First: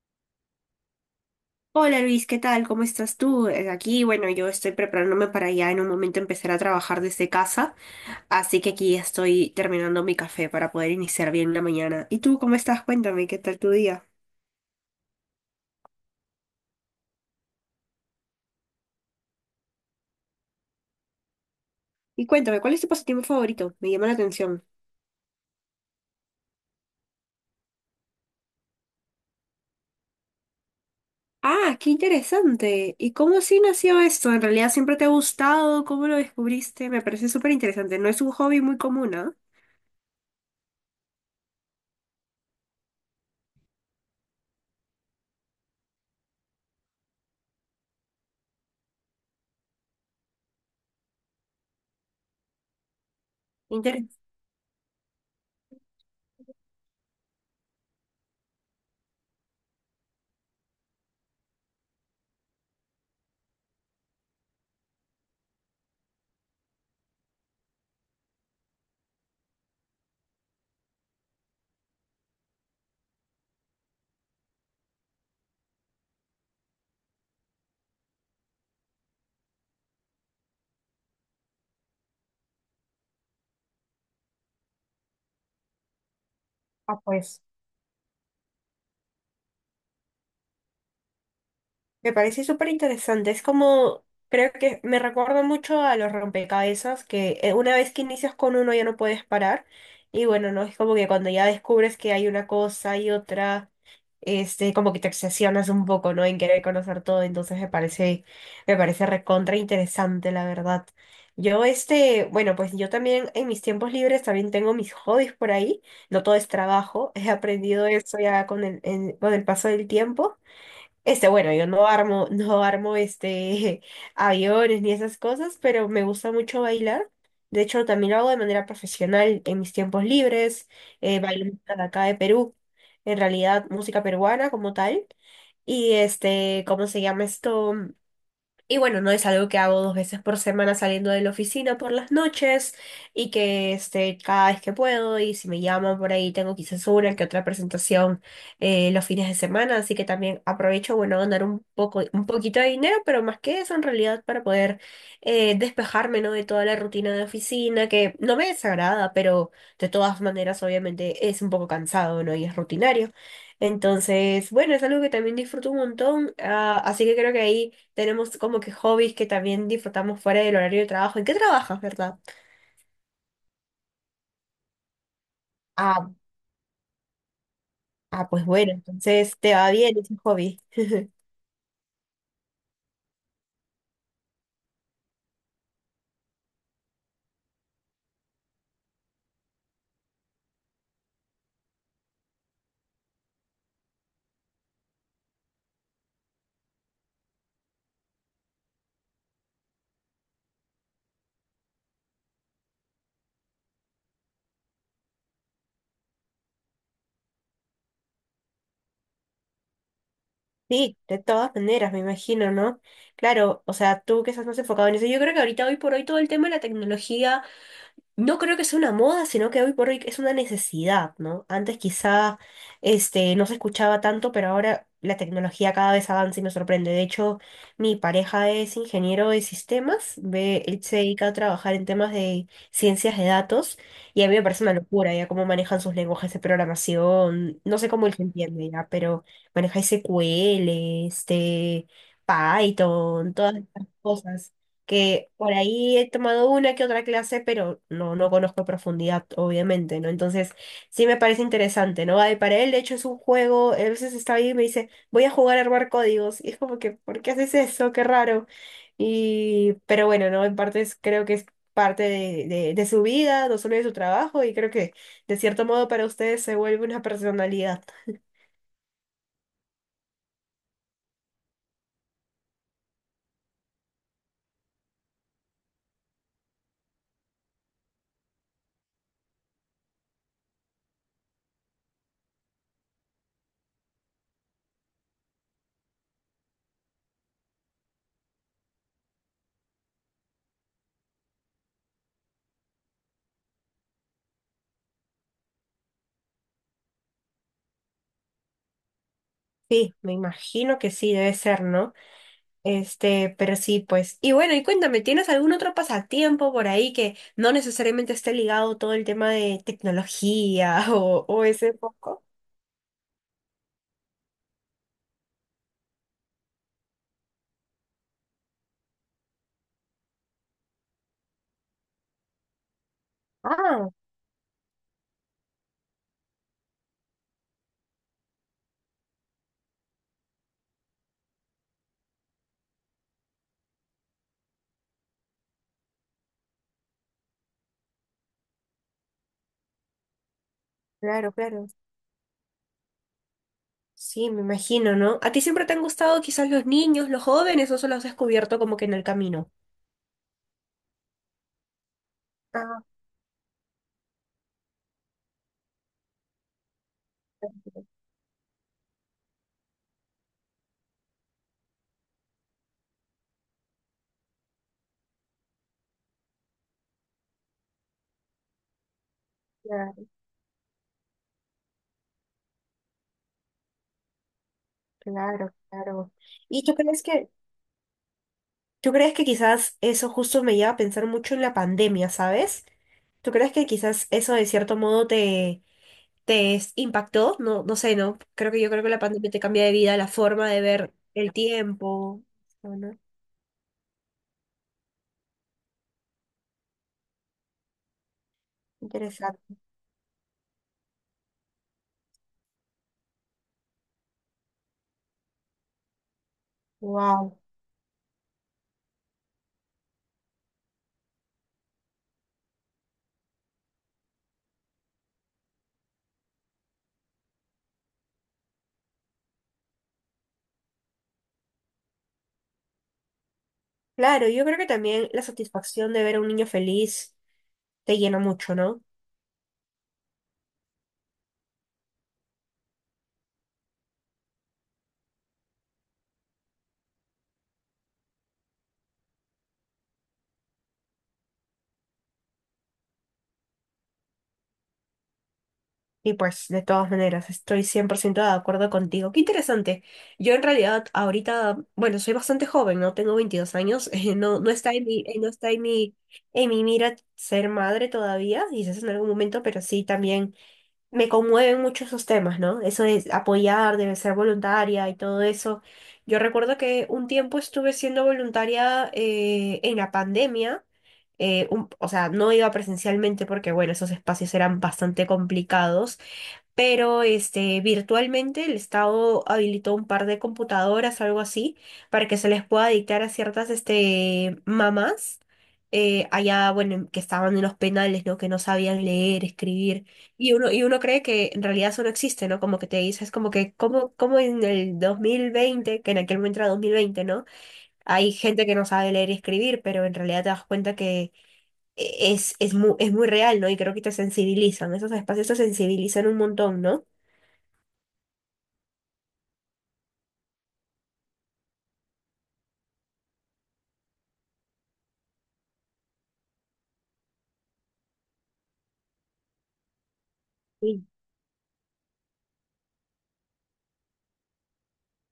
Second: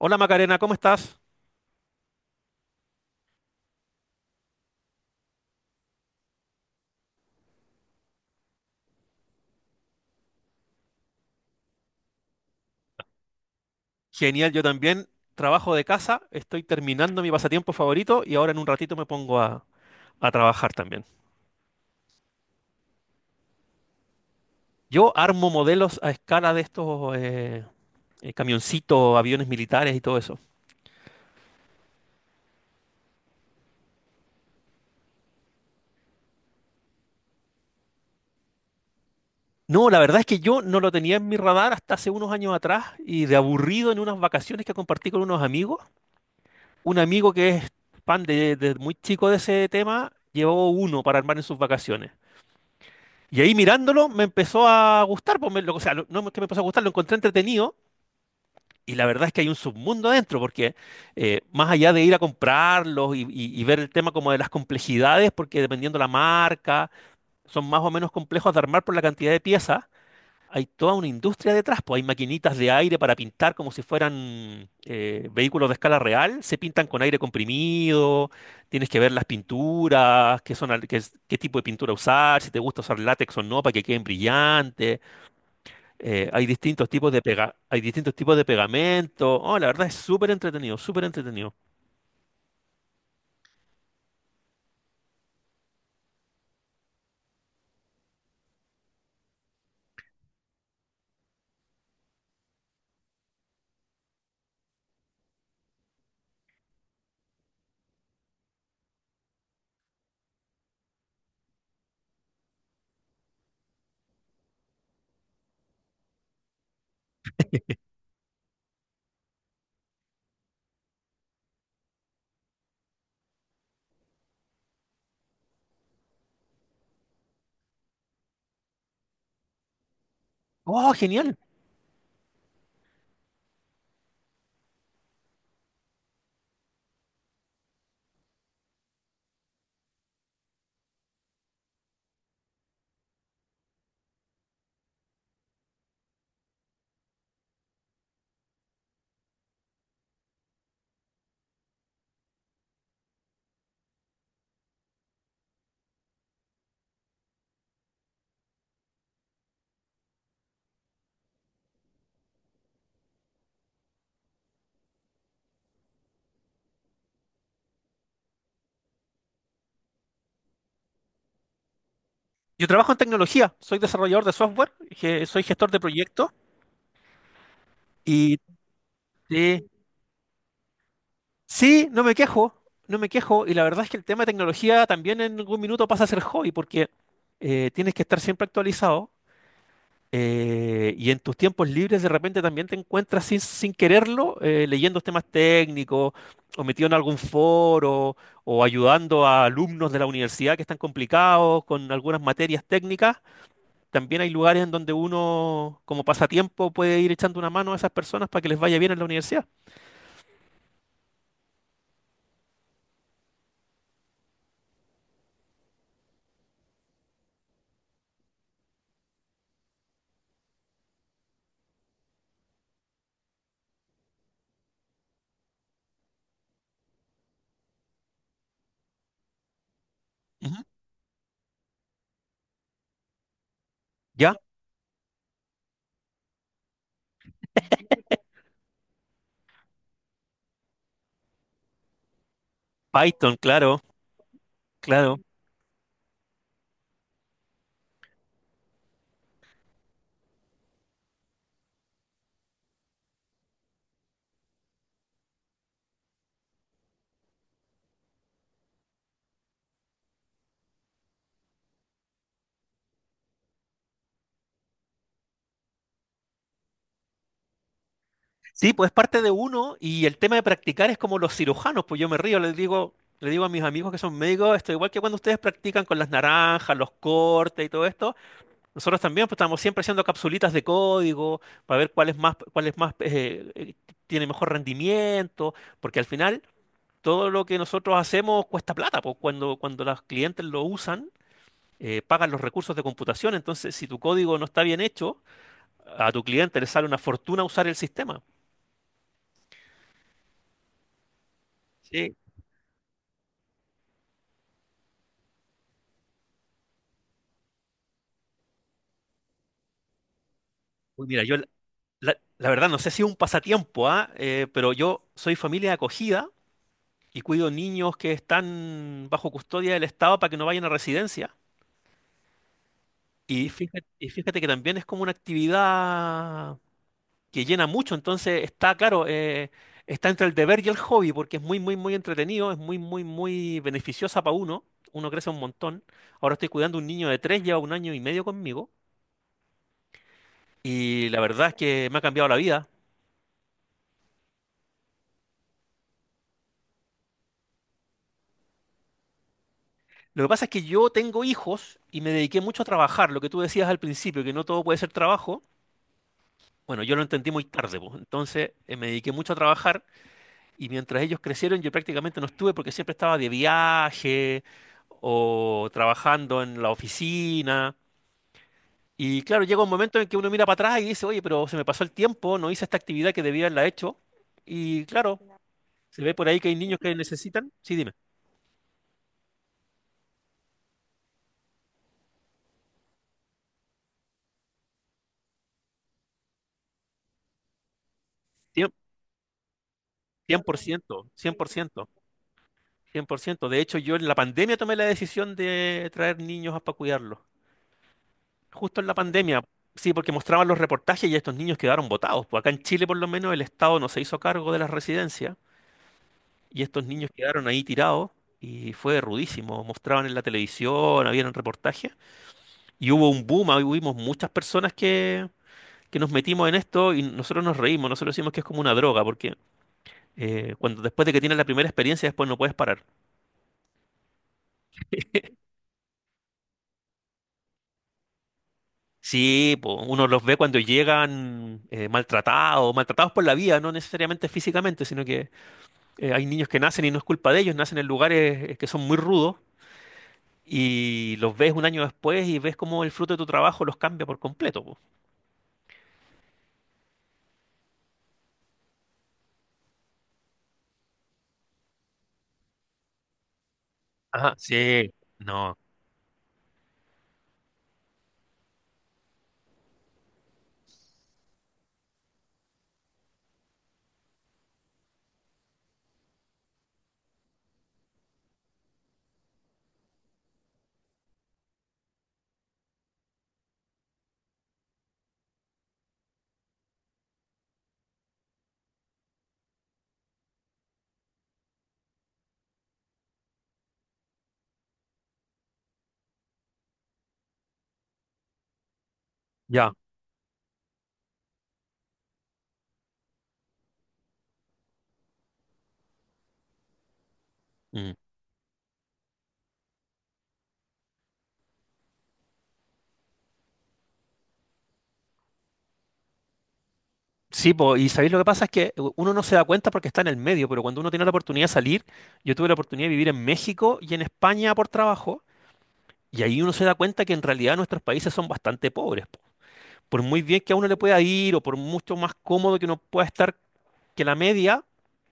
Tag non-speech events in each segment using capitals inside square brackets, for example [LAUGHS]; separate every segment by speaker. Speaker 1: Hola Macarena, ¿cómo estás?
Speaker 2: Hola Luis, ¿qué tal? ¿Cómo estás tú? Bueno, yo estoy preparándome para ya en un momento empezar a trabajar desde casa, así que aquí estoy terminando mi café para poder iniciar bien la mañana. ¿Y tú cómo estás? Cuéntame, ¿qué tal tu día?
Speaker 1: Genial, yo también trabajo de casa, estoy terminando mi pasatiempo favorito y ahora en un ratito me pongo a trabajar también.
Speaker 2: Y cuéntame, ¿cuál es tu pasatiempo favorito? Me llama la atención.
Speaker 1: Yo armo modelos a escala de estos camioncitos, aviones militares y todo eso.
Speaker 2: Ah, qué interesante. ¿Y cómo así nació esto? ¿En realidad siempre te ha gustado? ¿Cómo lo descubriste? Me parece súper interesante. No es un hobby muy común, ¿ah?
Speaker 1: No, la verdad es que yo no lo tenía en mi radar hasta hace unos años atrás y de aburrido en unas vacaciones que compartí con unos amigos, un amigo que es fan de muy chico de ese tema, llevó uno para armar en sus vacaciones. Y ahí mirándolo
Speaker 2: Interesante.
Speaker 1: me empezó a gustar, pues o sea, no es que me empezó a gustar, lo encontré entretenido, y la verdad es que hay un submundo adentro, porque más allá de ir a comprarlos y ver el tema como de las complejidades, porque dependiendo la marca, son más o menos complejos de armar por la cantidad de piezas. Hay toda una industria detrás, pues hay maquinitas de aire para pintar como si fueran vehículos de escala real, se pintan con aire comprimido. Tienes que ver las pinturas, qué son, qué, qué tipo de pintura usar, si te gusta usar látex o no para que queden brillantes. Hay distintos tipos de pega, hay distintos tipos de pegamento. Oh, la verdad es súper entretenido, súper entretenido.
Speaker 2: Me parece súper interesante. Creo que me recuerda mucho a los rompecabezas, que una vez que inicias con uno ya no puedes parar. Y bueno, no es como que cuando ya descubres que hay una cosa y otra, como que te obsesionas un poco, ¿no? En querer conocer todo. Entonces me parece recontra interesante, la verdad. Bueno, pues yo también en mis tiempos libres también tengo mis hobbies por ahí. No todo es trabajo. [LAUGHS] He aprendido eso ya con con el paso del tiempo. Bueno, yo no armo este [LAUGHS] aviones ni esas cosas, pero me gusta mucho bailar. De hecho, también lo hago de manera profesional en mis tiempos libres.
Speaker 1: Oh, genial.
Speaker 2: Bailo música de acá de Perú, en realidad música peruana como tal. Y este, ¿cómo se llama esto? Y bueno, no es algo que hago dos veces por semana saliendo de la oficina por las noches y que este, cada vez que puedo y si me llaman por ahí tengo quizás una que otra presentación los fines de semana, así que también aprovecho, bueno, ganar un poquito de dinero, pero más que eso en realidad para poder despejarme, ¿no?, de toda la rutina de oficina que no me desagrada, pero de todas maneras obviamente es un poco cansado, ¿no?, y es rutinario. Entonces, bueno, es algo que también disfruto un montón, ah, así que creo que ahí tenemos como que hobbies que también disfrutamos fuera del horario de trabajo. ¿En qué trabajas, verdad?
Speaker 1: Yo trabajo en tecnología, soy desarrollador de software, soy gestor de
Speaker 2: Ah,
Speaker 1: proyectos
Speaker 2: ah,
Speaker 1: y
Speaker 2: pues bueno, entonces te
Speaker 1: sí.
Speaker 2: va bien ese hobby.
Speaker 1: Sí, no me quejo, no me quejo. Y la verdad es que el tema de tecnología también en algún minuto pasa a ser hobby porque tienes que estar siempre actualizado, y en tus tiempos libres de repente también te encuentras sin quererlo, leyendo temas técnicos o metido en algún foro o ayudando a alumnos de la universidad que están complicados con algunas materias técnicas. También hay lugares en donde uno como pasatiempo puede ir echando una mano a esas personas para que les vaya bien en la universidad.
Speaker 2: Sí, de todas maneras, me imagino, ¿no? Claro, o sea, tú que estás más enfocado en eso. Yo creo que ahorita, hoy por hoy, todo el tema de la tecnología, no creo que sea una moda, sino que hoy por hoy es una necesidad, ¿no? Antes quizá no se escuchaba tanto, pero ahora la tecnología cada vez avanza y me sorprende. De hecho, mi pareja es ingeniero de sistemas,
Speaker 1: Ujú.
Speaker 2: ve, él se dedica a trabajar en temas de ciencias de datos y a mí
Speaker 1: ¿Ya?
Speaker 2: me parece una locura ya cómo manejan sus lenguajes de programación. No sé cómo él se entiende ya, pero maneja SQL, Python,
Speaker 1: Python,
Speaker 2: todas
Speaker 1: claro,
Speaker 2: estas cosas
Speaker 1: claro.
Speaker 2: que por ahí he tomado una que otra clase, pero no, no conozco a profundidad, obviamente, ¿no? Entonces, sí me parece interesante, ¿no? Ay, para él, de hecho, es un juego, a veces está ahí y me dice, voy a jugar a armar códigos, y es como que, ¿por qué haces eso? Qué raro. Y, pero bueno, ¿no? Creo que es parte de, de su vida, no solo de su trabajo, y creo que, de cierto modo, para ustedes se vuelve una personalidad.
Speaker 1: Sí, pues es parte de uno y el tema de practicar es como los cirujanos. Pues yo me río, les digo, le digo a mis amigos que son médicos, esto igual que cuando ustedes practican con las naranjas, los cortes y todo esto, nosotros también pues, estamos siempre haciendo capsulitas de código para ver cuál es más, tiene mejor rendimiento, porque al final todo lo que nosotros hacemos cuesta plata, pues cuando los clientes lo usan, pagan los recursos de computación. Entonces si tu código no está bien hecho, a tu cliente le sale una fortuna usar el sistema.
Speaker 2: Sí, me imagino que sí, debe ser, ¿no?
Speaker 1: Sí.
Speaker 2: Pero sí, pues. Y bueno, y cuéntame, ¿tienes algún otro pasatiempo por ahí que no necesariamente esté ligado todo el tema de tecnología [LAUGHS]
Speaker 1: Uy, mira,
Speaker 2: o ese
Speaker 1: La,
Speaker 2: poco?
Speaker 1: la verdad, no sé si es un pasatiempo, ¿ah? Pero yo soy familia de acogida y cuido niños que están bajo custodia del Estado para que no vayan a residencia.
Speaker 2: Ah,
Speaker 1: Y fíjate que también es como una actividad que llena mucho. Entonces claro, está entre el deber y el hobby, porque es muy, muy, muy entretenido, es muy, muy, muy beneficiosa para uno, uno crece un montón. Ahora estoy cuidando un niño de 3, lleva un año y medio conmigo, y la
Speaker 2: claro,
Speaker 1: verdad es
Speaker 2: claro.
Speaker 1: que me ha cambiado la vida.
Speaker 2: Sí, me imagino, ¿no? ¿A ti siempre te han gustado quizás los niños, los jóvenes, o solo has descubierto como que en el camino?
Speaker 1: Lo que pasa es que yo tengo hijos y me dediqué mucho a
Speaker 2: Ah,
Speaker 1: trabajar, lo que tú decías al principio, que no todo puede ser trabajo. Bueno, yo lo entendí muy tarde,
Speaker 2: perfecto,
Speaker 1: pues. Entonces me dediqué mucho a trabajar y mientras ellos crecieron yo prácticamente no estuve porque siempre estaba de viaje o trabajando en la oficina. Y claro, llega un momento en
Speaker 2: claro,
Speaker 1: que uno mira para atrás y dice, oye, pero se me pasó el tiempo, no hice esta actividad que debía haberla hecho. Y claro,
Speaker 2: claro,
Speaker 1: se
Speaker 2: claro.
Speaker 1: ve por ahí que hay
Speaker 2: ¿Y tú
Speaker 1: niños que
Speaker 2: crees que,
Speaker 1: necesitan. Sí, dime.
Speaker 2: ¿Tú crees que quizás eso justo me lleva a pensar mucho en la pandemia, ¿sabes? ¿Tú crees que quizás eso de cierto modo te impactó? No, no sé, ¿no? Creo que Yo
Speaker 1: Cien-
Speaker 2: creo que la pandemia te cambia de vida, la forma
Speaker 1: por
Speaker 2: de ver
Speaker 1: ciento,
Speaker 2: el
Speaker 1: cien por ciento.
Speaker 2: tiempo. Bueno,
Speaker 1: 100%. De hecho, yo en la pandemia tomé la decisión de traer niños para cuidarlos. Justo en la pandemia.
Speaker 2: interesante.
Speaker 1: Sí, porque mostraban los reportajes y estos niños quedaron botados. Pues acá en Chile, por lo menos, el Estado no se hizo cargo de las residencias y estos niños
Speaker 2: Wow.
Speaker 1: quedaron ahí tirados y fue rudísimo. Mostraban en la televisión, habían reportajes y hubo un boom. Ahí hubimos muchas personas que nos metimos en esto y nosotros nos reímos. Nosotros decimos que es como una droga porque cuando después de que tienes la primera experiencia, después no puedes parar.
Speaker 2: Claro, yo creo que también la satisfacción de ver a un niño feliz te llena mucho, ¿no?
Speaker 1: Sí, po, uno los ve cuando llegan maltratados, maltratados por la vida, no necesariamente físicamente, sino que hay niños que nacen y no es culpa de ellos, nacen en lugares que son muy rudos, y los ves un año después y ves cómo el fruto de tu trabajo los cambia por completo, po.
Speaker 2: Y pues, de todas maneras, estoy 100% de acuerdo contigo. Qué interesante. Yo en realidad ahorita, bueno, soy bastante joven, ¿no? Tengo 22 años. [LAUGHS]
Speaker 1: Ajá, sí,
Speaker 2: No está
Speaker 1: no,
Speaker 2: en mi en mi mira ser madre todavía, quizás en algún momento, pero sí también me conmueven mucho esos temas, ¿no? Eso de apoyar, de ser voluntaria y todo eso. Yo recuerdo que un tiempo estuve siendo voluntaria en la pandemia, o sea, no iba presencialmente porque, bueno, esos espacios eran bastante complicados, pero virtualmente el Estado habilitó un par de computadoras, algo así, para que se les pueda dictar a ciertas mamás allá, bueno, que estaban en los penales, ¿no?, que no sabían leer,
Speaker 1: ya.
Speaker 2: escribir. Y uno cree que en realidad eso no existe, ¿no? Como que te dices, como en el 2020, que en aquel momento era 2020, ¿no?
Speaker 1: Mm.
Speaker 2: Hay gente que no sabe leer y escribir, pero en realidad te das cuenta que es muy real, ¿no? Y creo que te sensibilizan, esos espacios te sensibilizan un montón, ¿no?
Speaker 1: Sí, po, y sabéis lo que pasa es que uno no se da cuenta porque está en el medio, pero cuando uno tiene la oportunidad de salir, yo tuve la oportunidad de vivir en México y en España por trabajo, y ahí uno se da cuenta que en realidad nuestros países son bastante pobres. Por muy bien que a uno le
Speaker 2: Sí,
Speaker 1: pueda ir o por mucho más cómodo que uno pueda estar que la media,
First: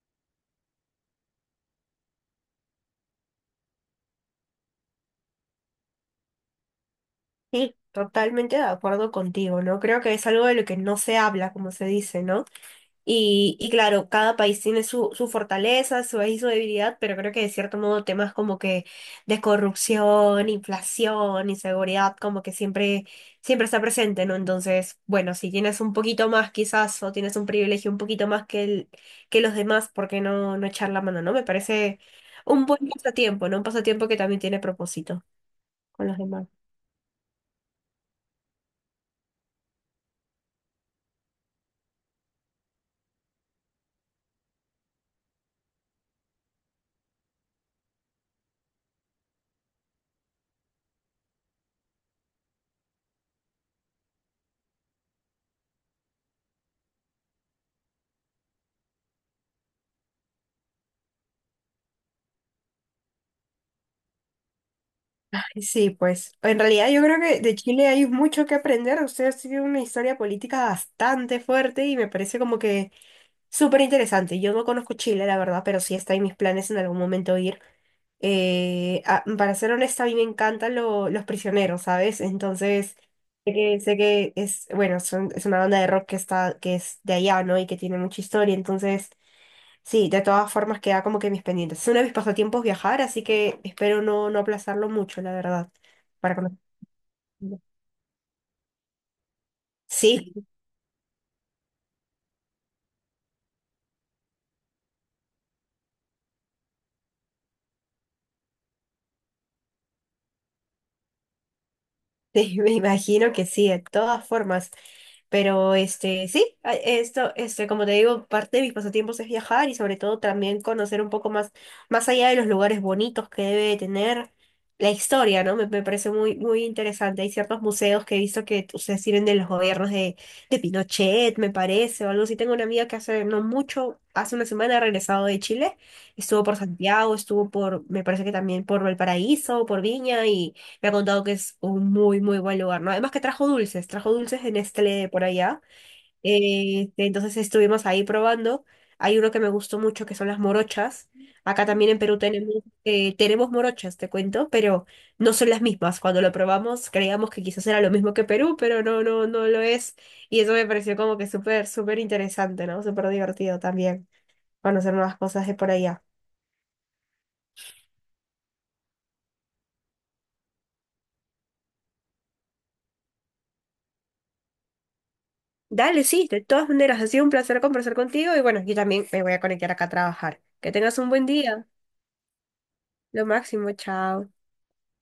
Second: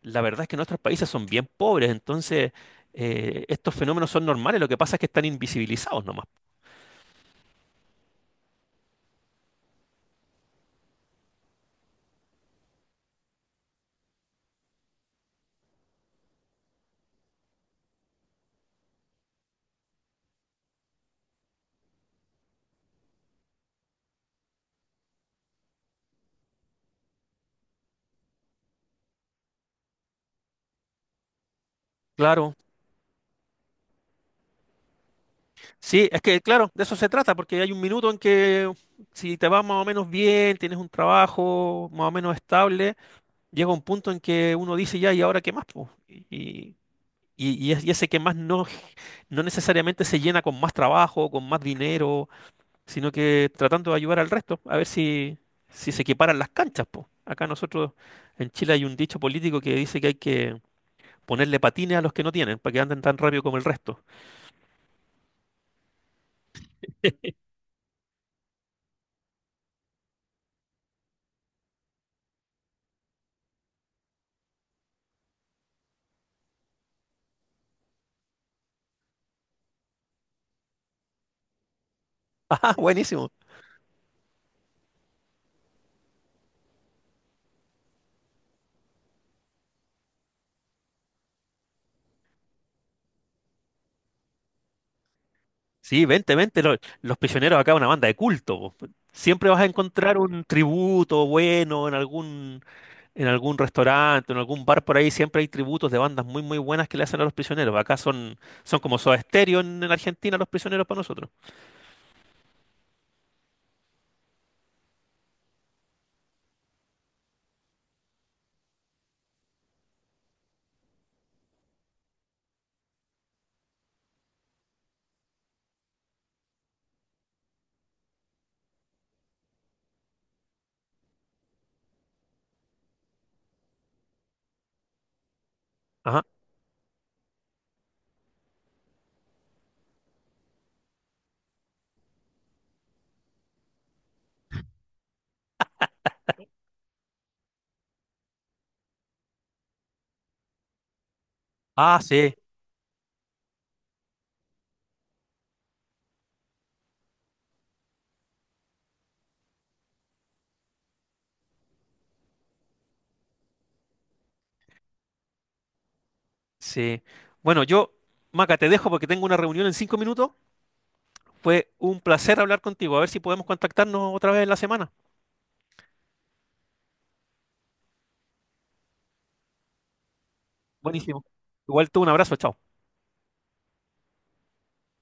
Speaker 1: la verdad es que nuestros países son bien pobres. Entonces estos fenómenos son normales, lo que pasa es que están invisibilizados nomás.
Speaker 2: sí, totalmente de acuerdo contigo, ¿no? Creo que es algo de lo que no se habla, como se dice, ¿no? Y claro, cada país tiene su, su fortaleza, su, ahí su debilidad, pero creo que de cierto modo temas como que de corrupción, inflación, inseguridad, como que siempre, siempre está presente, ¿no? Entonces, bueno, si tienes un poquito más quizás, o tienes un privilegio un poquito más que que los demás, ¿por qué no, no echar la mano, ¿no? Me parece
Speaker 1: Claro,
Speaker 2: un buen pasatiempo, ¿no? Un pasatiempo que también tiene propósito con
Speaker 1: sí,
Speaker 2: los
Speaker 1: es que
Speaker 2: demás.
Speaker 1: claro, de eso se trata, porque hay un minuto en que si te va más o menos bien, tienes un trabajo más o menos estable, llega un punto en que uno dice ya, ¿y ahora qué más, po? Y ese qué más no, no necesariamente se llena con más trabajo, con más dinero, sino que tratando de ayudar al resto, a ver si, si se equiparan las canchas, po. Acá nosotros en Chile hay un dicho político que dice que hay que ponerle patines a los que no tienen, para que anden tan rápido como el resto.
Speaker 2: Ay, sí, pues en realidad yo creo que de Chile hay mucho que aprender. Usted ha sido una historia política bastante fuerte y me parece como que súper interesante. Yo no conozco Chile, la verdad, pero sí está en mis planes en algún momento ir. Para ser honesta, a mí me encantan los prisioneros, ¿sabes?
Speaker 1: [LAUGHS] ¡Ah,
Speaker 2: Entonces,
Speaker 1: buenísimo!
Speaker 2: sé que es, bueno, es una banda de rock que está, que es de allá, ¿no? Y que tiene mucha historia. Entonces, sí, de todas formas queda como que mis pendientes. Es uno de mis pasatiempos viajar, así que espero no, no aplazarlo mucho, la verdad.
Speaker 1: Sí, vente,
Speaker 2: Para conocer.
Speaker 1: vente, los Prisioneros acá es una banda de culto, po. Siempre vas a encontrar
Speaker 2: Sí,
Speaker 1: un tributo bueno en algún restaurante, en algún bar por ahí, siempre hay tributos de bandas muy muy buenas que le hacen a los Prisioneros. Acá son, son como Soda Stereo en Argentina los Prisioneros para nosotros.
Speaker 2: Sí, [LAUGHS] me imagino que sí, de todas formas. Pero como te digo, parte de mis pasatiempos es viajar y sobre todo también conocer un poco más, más allá de los lugares bonitos que debe tener la historia, ¿no? Me parece muy, muy interesante. Hay ciertos museos que he visto que ustedes sirven de los gobiernos de Pinochet, me parece, o algo así. Tengo una amiga que hace no mucho, hace una semana ha regresado de Chile,
Speaker 1: Ajá.
Speaker 2: estuvo por Santiago, estuvo por, me parece que también por Valparaíso, por Viña. Me ha contado que es un muy, muy buen lugar, ¿no? Además que trajo dulces de Nestlé por allá. Entonces estuvimos ahí probando. Hay uno que me gustó mucho, que son las morochas. Acá también en
Speaker 1: Ah,
Speaker 2: Perú
Speaker 1: sí.
Speaker 2: tenemos, tenemos morochas, te cuento, pero no son las mismas. Cuando lo probamos creíamos que quizás era lo mismo que Perú, pero no, no, no lo es. Y eso me pareció como que súper, súper interesante, ¿no? Súper divertido también conocer nuevas cosas de por allá.
Speaker 1: Sí. Bueno, yo, Maca, te dejo porque tengo una reunión en 5 minutos. Fue un placer hablar contigo. A ver si podemos contactarnos otra vez en la semana.
Speaker 2: Dale, sí, de todas maneras, ha sido un placer conversar contigo y bueno, yo también me voy a conectar acá a trabajar. Que tengas un
Speaker 1: Buenísimo.
Speaker 2: buen día.
Speaker 1: Igual tú, un abrazo, chao.
Speaker 2: Lo máximo, chao.